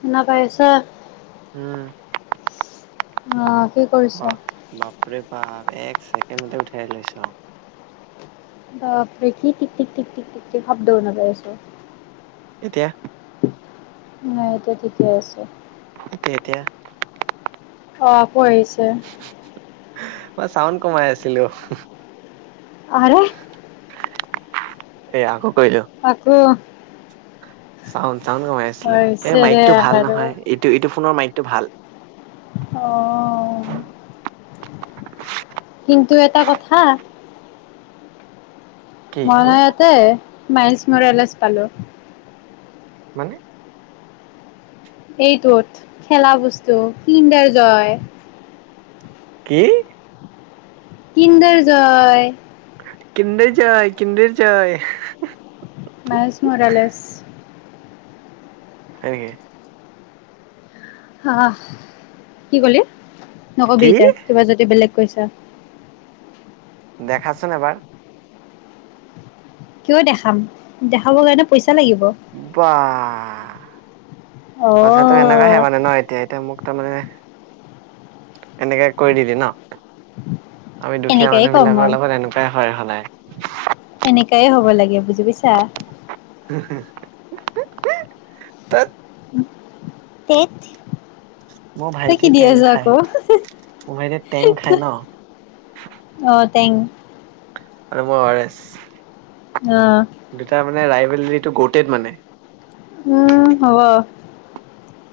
শুনা পাই আছো ত উম। অ কি বা কৰিছা? বাপৰে অ এক ছেকেণ্ডতে উঠাই লৈছ বাপ ফুৰি কি টিক টিক টিক টিক টিক শব্দও লগাইছ এতিয়া। নাই এতিয়া ঠিকে আছে এ এতিয়া অ আকৌ আহিছে মই চাউণ্ড কমাই আছিলো। আৰে এয়া আকৌ কৰিলো আকৌ চাউণ্ড কমাই আছিলো এই হৈছে দে মাইকটো ভাল আৰু। নহয় এইটো এইটো ফোনৰ মাইক টো ভাল। অঁ কিন্তু এটা কথা মানে ইয়াতে মাইলছ মুৰালেছ পালো মানে এইটোত খেলা বস্তু কিণ্ডাৰ জয় কি কিন্দৰজয় কিন্দৰ জয়, কিন্দৰ জয় হে হে হে মাইছ মৰেলেছ হয় নিকি অহ কি কলি। নকবি কি এতিয়া কিবা যদি বেলেগ। কৈছা দেখাচোন এবাৰ কিয় দেখাম, দেখাবৰ কাৰণে পইচা লাগিব বাহ! অ কথাটো এনেকোৱাহে মানে ন। এতিয়া, এতিয়া মোক তাৰমানে, এনেকে কৰি দিলি ন? আমি দুখীয়া এনেকাই মানুহ কম মই বিলাকৰ লগত এনেকুৱাই হয়, সদায়। এনেকাইে হ'ব লাগে, বুজি পাইছা। হি! হি! তেত! তেত! মোৰ তই কি ভাইটিয়ে দি আছ টেংক আকৌ খায়। মোৰ ভাইটিয়ে টেংক খায় ন? অ টেং আৰু মই অ' আৰ এছ। অ দুটা মানে ৰাই [unintelligible] গৌতেদ মানে উম হ'ব।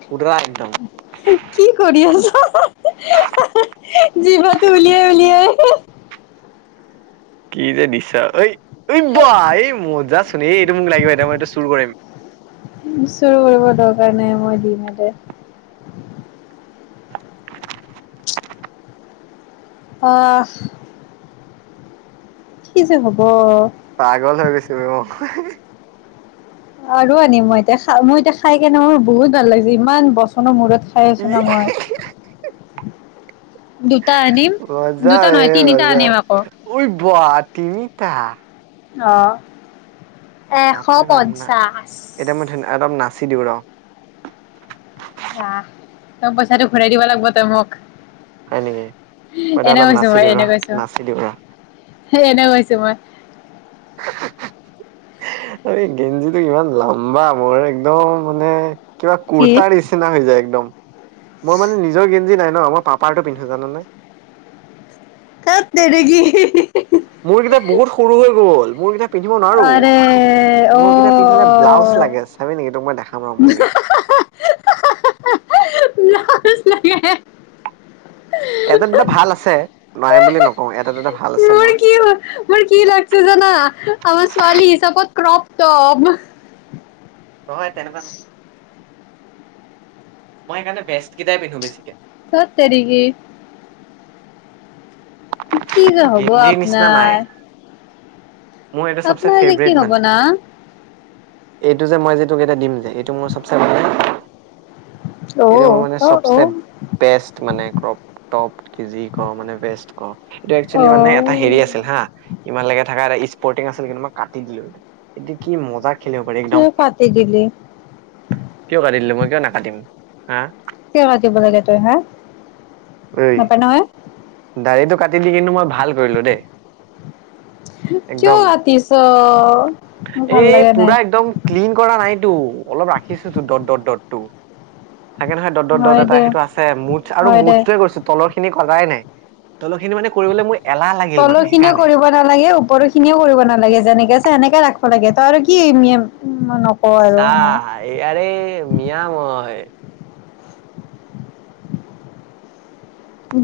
পুতলা একদম। কি কৰি আছ? জিভা তো উলিয়াই, উলিয়াই। কি যে নিচা, ঐ! ঐ বাহ! এই মজা! এই এইটো মোক লাগিব, এতিয়া মই এইটো চুৰ কৰিম। চুৰ কৰিব দৰকাৰ নাই, মই দিম এতে। অ'হ! কি যে হ'ব! পাগল হৈ গৈছোঁ, ৰহ। আৰু আনি মই এতিয়া, মই এতিয়া খাই কেনে মোৰ বহুত ভাল লাগে, ইমান বচৰৰ মূৰত খাই আছোঁ ন মই। দুটা আনিম। মজা দুটা নহয়, তিনিটা আনিম আকৌ। বাহ তিনিটা! অ'হ! বাপৰে বাপ! না, এতিয়া ধুন অলপ নাচ চি দিউ, ৰহ। নাহ, তই পইচাটো ঘূৰাই দিব লাগিব, তই মোক। হয় নেকি? মই এতিয়া এনে অলপ কৈছো নাচি মই দিও এনে ৰহ, কৈছো নাচি দিও ৰহ। এনে কৈছো মই এই গেঞ্জিটো ইমান লম্বা মোৰ, একদম মানে কিবা কি কুৰ্তাৰ নিচিনা হৈ যায়! দম মোৰ মানে নিজৰ গেঞ্জি নাই ন, মই পাপাৰটো পিন্ধো, জান নাই? তেত তেৰী কি! মোৰকেইটা বহুত সৰু হৈ গ'ল, মোৰ কেইটা পিন্ধিব নোৱাৰো। আৰে অ মোৰ কেইটা পিন্ধিলে ব্লাউজ লাগে চাবি নেকি? তোক মই দে [inaudible] লাজ লাগে। এটা দুটা ভাল আছে নাই বুলি নকওঁ এটা দুটা ভাল আছে মোৰ কি মোৰ কি লাগচে জানা আমাৰ ছোৱালী হিচাপত ক্ৰপ টপ নহয় তেনেকুৱা নহয় মই সেইকাৰণে বেষ্ট কেইটাই পিন্ধো বেছিকে ধত তেৰিকি কি যে কিন্তু হ'ব গেঞ্জিৰ নিচিনা নাই আপনাৰ মোৰ এইটো চবচে আপোনাৰ যে ফেভৰেট কি হ'ব মানে না? এইটো যে, মই যে টোক এটা দিম যে, এইটো মোৰ চবচে [unintelligible] অ এইটো মোৰ মানে অ অ চবচে বেষ্ট মানে ক্ৰপটপ কি যি ক মানে বেষ্ট ক এইটো অ এক্সুৱেলি মানে এটা হেৰি আছিল হা ইমান লকে থকা পৰ্টিং আছিল, কিন্তু মই কাটি দিলো এইটো। এতিয়া কি মজা খেলিব পাৰি একদম কিয় কাটি দিলি কিয় কাটি দিলো মই কিয় নাকাটিম হা? কিয় কাটিব লাগে তই হা? নাপায় নহয়। দাৰিটো কাটি দি কিন্তু মই ভাল কৰিলো দেই। কিয় একদম, কাটিছ মোৰ ভাল এই লগা নাই পুৰা একদম ক্লিন কৰা নাইটো, অলপ ৰাখিছোটো ডট ডট ডট। টো হয় দে হয় দে [unintelligible] [unintelligible] নাই তলৰ খিনি মানে কৰিবলৈ মই তলৰ খিনিও কৰিব নালাগে ওপৰ খিনিও কৰিব নালাগে যেনেকে আছে শেনেকে ৰাখ লাগে তই আৰু কি নকওঁ আৰু চা হয় হাই আৰে, [unintelligible] মই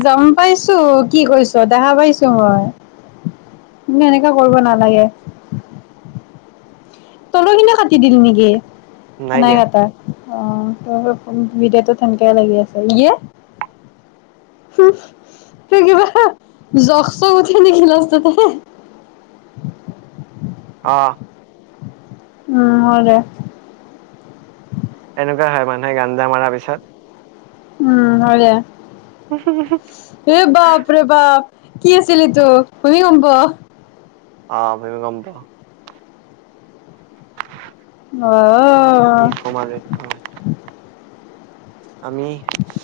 গম পাইছো কি কৰিছ দেখা পাইছো মই কিন্ত এনেকুৱা কৰিব নালাগে তলৰ খিনিও কাটি দিলি নেকি? নাই কটা অ ত বিদটো সেনকাই লাগি আছে ইয়ে তই কিবা জখ চখ উঠি নেকি লাষ্টতে আহ। উম, হয় দে। নাই [unintelligible] মাৰা পিছত উম, হয়দে। এ বাপৰে বাপ কি আছিল এইটো ভূমিকম্প অ প কম্পা [unintelligible] কি সমমাৰ একম [unintelligible] আমি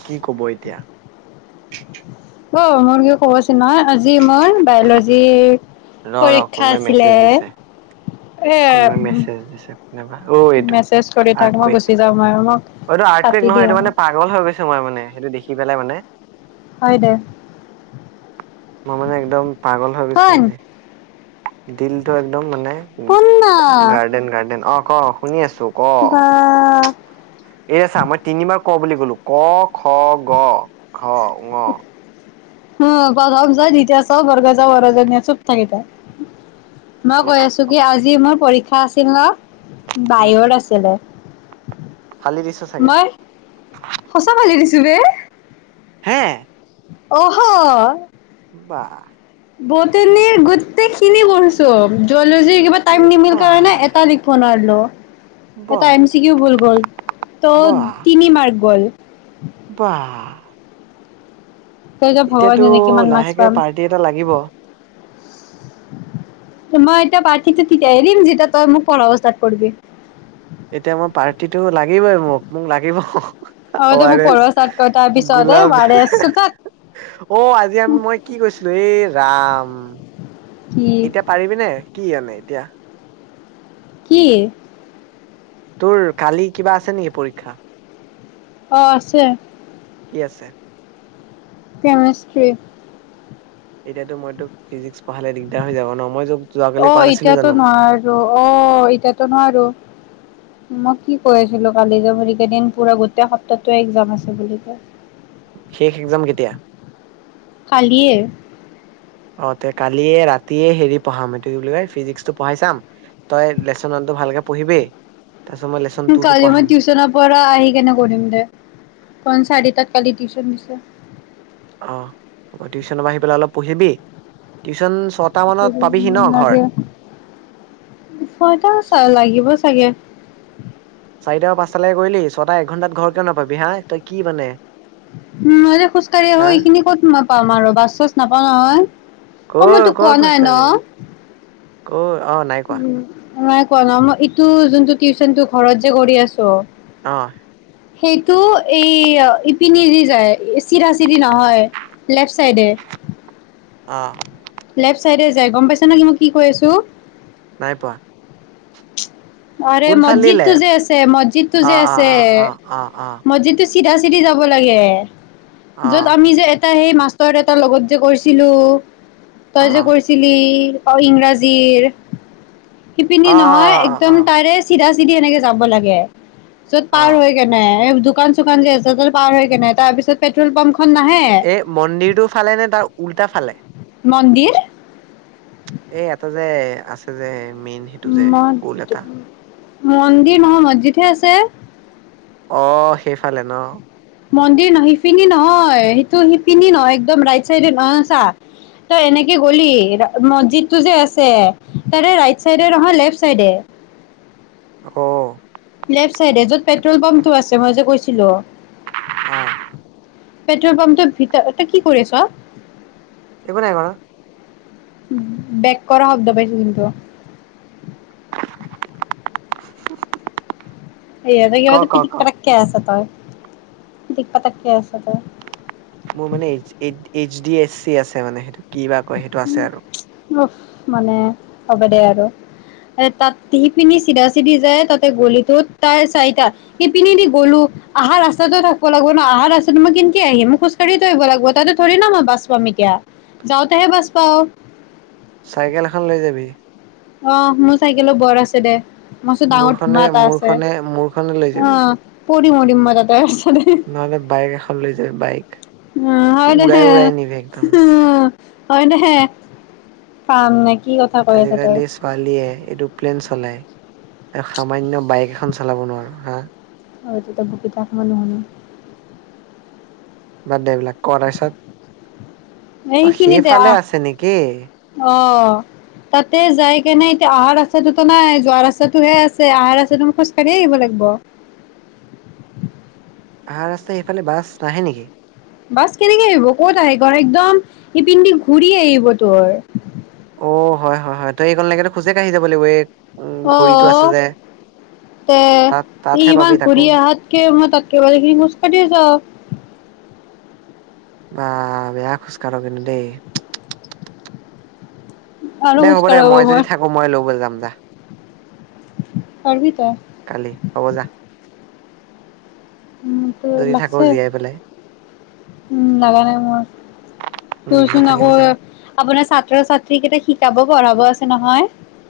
কি কব এতিয়া অ মোৰ কি খবৰচোন নহ আজি মোৰ বায়লজিৰ ৰ ৰ পৰীক্ষা কোনোবাই আছিলে মেছেজ দিছে এ কোনোবাই মেছেজ দিছে কোনবা অ এইটো মেছেজ কৰি থাক মই গুচি আৰ্টকেক যাম আৰু মোক অটো কাটি আৰ্টকেক নহয় দিয়ে এইটো মানে পাগল হৈ গৈছে মই মানে সেইটো দেখি পেলাই মানে [unintelligible] হয় দে মই মানে একদম পাগল হৈ গৈছো শুন মানে দিলটো একদম মানে উ শুন না গাৰ্ডেন গাৰ্ডেন অ অ শুনি আছো ক বা এইয়াছা মই তিনিমাৰ [unintelligible] ক বুলি কলো ক খ গ ঘ ঙ উ চব যায় তেতিয়া চব বগজ বৰজনীয়ে চব থাকি তাই [unintelligible] মই কৈ আছো কি আজি মোৰ পৰীক্ষা আছিল নে [unintelligible] উম বাহিৰত আছিলে ফালি দিছ চাগে মই সঁচা ভালি দিছো [unintelligible] তুৱে হে অহ বা বটনিৰ গোটেই খিনি কৰিছো কিবা টাইম নিমিল কাৰণে বাহ এটা লিখ আৰু হেল্ল' এটা বাহ এম চি কিও ভুল গ'ল ত' তিনি মাৰ্ক গ'ল [unintelligible] বা তই এতিয়া ভগৱান এতিয়াতো জানে কিমান মাৰ্কচ লাহেকে পাম পাৰ্টি এটা লাগিব মই এতিয়া বাৰ্থিতো তেতিয়া এৰিম যেতিয়া তই মোক পঢ়া ষ্টাৰ্ট কৰবি [unintelligible] এতিয়া মই পাৰ্টিটো লাগিবই মোক মোক লাগিব অ তই মোক পঢ়োৱা ষ্টাৰ্ট কৰ তাৰ ওৱাৰেছ পিছত এ গোলাপ আৰ এছ চোতাত অ আজি আমি মই কি কৈছিলো এই [unintelligible] ৰাম কি এতিয়া পাৰিবিনে কি আনে এতিয়া কি তোৰ কালি কিবা আছে নেকি পৰীক্ষা অ আছে- কি আছে? কেমিষ্ট্ৰী এতিয়াতো মই তোক ফিজিক্স- পঢ়ালে দিগদাৰ হৈ যাব ন মই যোৱাকালি অ কোৱা নাছিলো এতিয়াতো জানো নোৱাৰো অ এতিয়াতো নোৱাৰো মই কি কৈ আছিলো কালি যে ভৰি কেইদিন পুৰা গোটেই সপ্তাহে এক্জাম আছে বুলি কয়। শেষ একদাম কেতিয়া? কালিয়ে - অ তে কালিয় ৰাতিয়ে হেৰি পঢ়াম এইটো কি বুলি কয় ফিজিক্সটো পঢ়াই চাম তই লেচনটো ভালকে পঢ়িবি- তাৰপিছত মই লেচন টুটো কালি মই পঢ়াম টিউশন পৰা আহ কিনে কৰিম দে পঞ্চায়ত তাত কালি উলেকশন- ধানিছা অ টিউচন পৰা আহি পেলালো পঢ়িবি টিউচন- মানত দি পাবিহি ইমান ন ঘৰ লাগেয়টা লাগিব চাগে- [inaudible] চাৰিটা পাঁচটালৈকে কৰিলি ছটা একঘণ্টাত ঘৰ কিয় নাপাবি হা তই কি মানে- উ মই যে খোজ কঢ় আহো হা এইখিনি ক'ত মই পাম আৰু বাছ চছ নাপাম। নাপাও নহয় ‌। কৰ ক খোজকাঢ়ি কৰ- অ নাই কোৱা- উম নাই কোৱা ন মই ইটো যোনটো টিউচনটো ঘৰত যে কৰি আছো। আহ সেইটো এই ইপিনি দি যায় চিধা চিধি নহয় লেফ্ট চাইডে। অ লেফট চাইডে য গম পাইছ নাই পোৱা অৰে কোনফালে মছজিদতটো যে লেফ্ট আছে মছজিদ তটো অ যে অ আছে অ অ অ অ মছজিদ। চিধা চিধি যাব লাগে। অ অ য'ত আমি যে- এ সেই মাষ্টৰ দেউটাৰ লগত যে গৈছিলো- তই জে কৰিছিলি অ ইংৰাজীৰ - শিপিনী অ অ নহয় একদম অ তাৰে চিধা চিধি এনেকে যাব লাগে- চ'ত অ পাৰ হৈ কেনে- দোকান চুকান যে আ ত পাৰ হৈেনে তাৰিত পেট্ৰল পাম্প- এই মন্দিৰটো ফালে নে তাৰ উল্টা ফালে- মন্দিৰ [unintelligible] আছে যে। মেইন সেইটো যে গোল এটা মন্দিৰ নহয়, মছজিদহে আছে। অঁ সেইফালে ন? মন্দিৰ নহ শিপিনী নহয়, সেইটো শিপিনী নহয় একদম ৰাইট চাইডে নহয় চা, তই এনেকে গ'লি, মছজিদটো যে আছে, তাৰে ৰাইট চাইডে নহয় লেফট চাইডে। অঁ। লেফ্ট ছাইডে, য'ত পেট্ৰ'ল পাম্পটো আছে, মই যে কৈছিলোঁ। অঁ। পেট্ৰল পাম্পটোৰ ভিতৰত, এ কি কৰিছোৱা? একো নাই কৰা। বেক কৰা শব্দ পাইছো কিন্তু। [inaudible] ক এইয়াটো, ক তই কিবাতু ক পঠিক পটাককে আছ ত'ই। পিটীক পাটনায়কে আছ ত'ই। মোৰ মানে, এইচ ডি এছ চি আছে মানে। কি বা কয়, সেইটো আছে আৰু। উফ মানে হব দে আৰু, এ তাত সি পিনি চিধা চিধি যায় তাতে গলিটো তাই চাৰিটাত, সি পিনে দি গলো, আহা ৰাস্তাতটো থাকিব লাগিব ন, অহা ৰাস্তাটো মই কেনকে আহিম, মই খোজ কাঢ়ি তু আহিব লাগিব, তাত থৰে না মই বাছ পাম এতিয়া যাওঁতেহে বাছ পাওঁ। চাইকেল এখন লৈ যাবি। অ' মোৰ চাইকেলো বৰ আছে দে। মস্ত ডাঙৰ ধুমা মোৰখনে, এটা আছে মোৰখনে, মোৰখনে লৈ যাবি। [unintelligible] মম ম তাতে নলে বাইগ লৈ যায়, বাইক অঁ, হয় দে, উৰাই উৰাই নিবি একদম হা'হা হয়দে, পাম নেকি আজিকালি ছোৱালীয়ে, এইটো প্লেন চলায় সামান্য বাইক এখন চলাব নোৱাৰো হা! আৰু তেতিয়া বকি থাক, মই নুশুনো। বাদ দে এইবিলাক। ক' তাৰ পিছত, অঁ এইখিনিতে সেইফালে আহ আছে নেকি? অ', তাতে যাই কেনে এতিয়া অহা ৰাস্তাটোতো নাই, যোৱা ৰাস্তাটোহে আছে, অহা ৰাস্তাটো মই খোজ কাঢ়িয়ে আহিব লাগিব। ভাল ৰাস্তাই সেইফালে বাছ নাহে নেকি? বাছ কেনেকৈ আহিব, ক'ত আহিব, একদম ইপিনে দি ঘূৰি আহিব তোৰ। অঁ, হয়-হয়-হয় তই এইখনলৈকেতো খোজে কাঢ়ি যাব লাগিব, এই উম ঘড়ীটো আছে অঁ, যে তাত তে' তাতহে পাবি ইমান তাকো ঘূৰি আহাতকে, মই তাককেভাল খিনি খোজ কঢ়িছ যাও। বা বেয়া খোজকাঢ় কিন্তু দেই। আৰু দে খোজ হ'ব দে কাঢ়িব মই যদি থাকো মই লব যাম যা। পাৰিবি তই। কালি হ'ব যা। উম ', ত যদি থাকো লাগছে জীয়াই পেলাই, উম', নাগা নাই মোৰ উম তোৰচোন নাথাকিম আকৌ চাগে। আপোনাৰ ছাত্ৰ ছাত্ৰী কেইটা শিকাব পঢ়াব আছে। নহয়।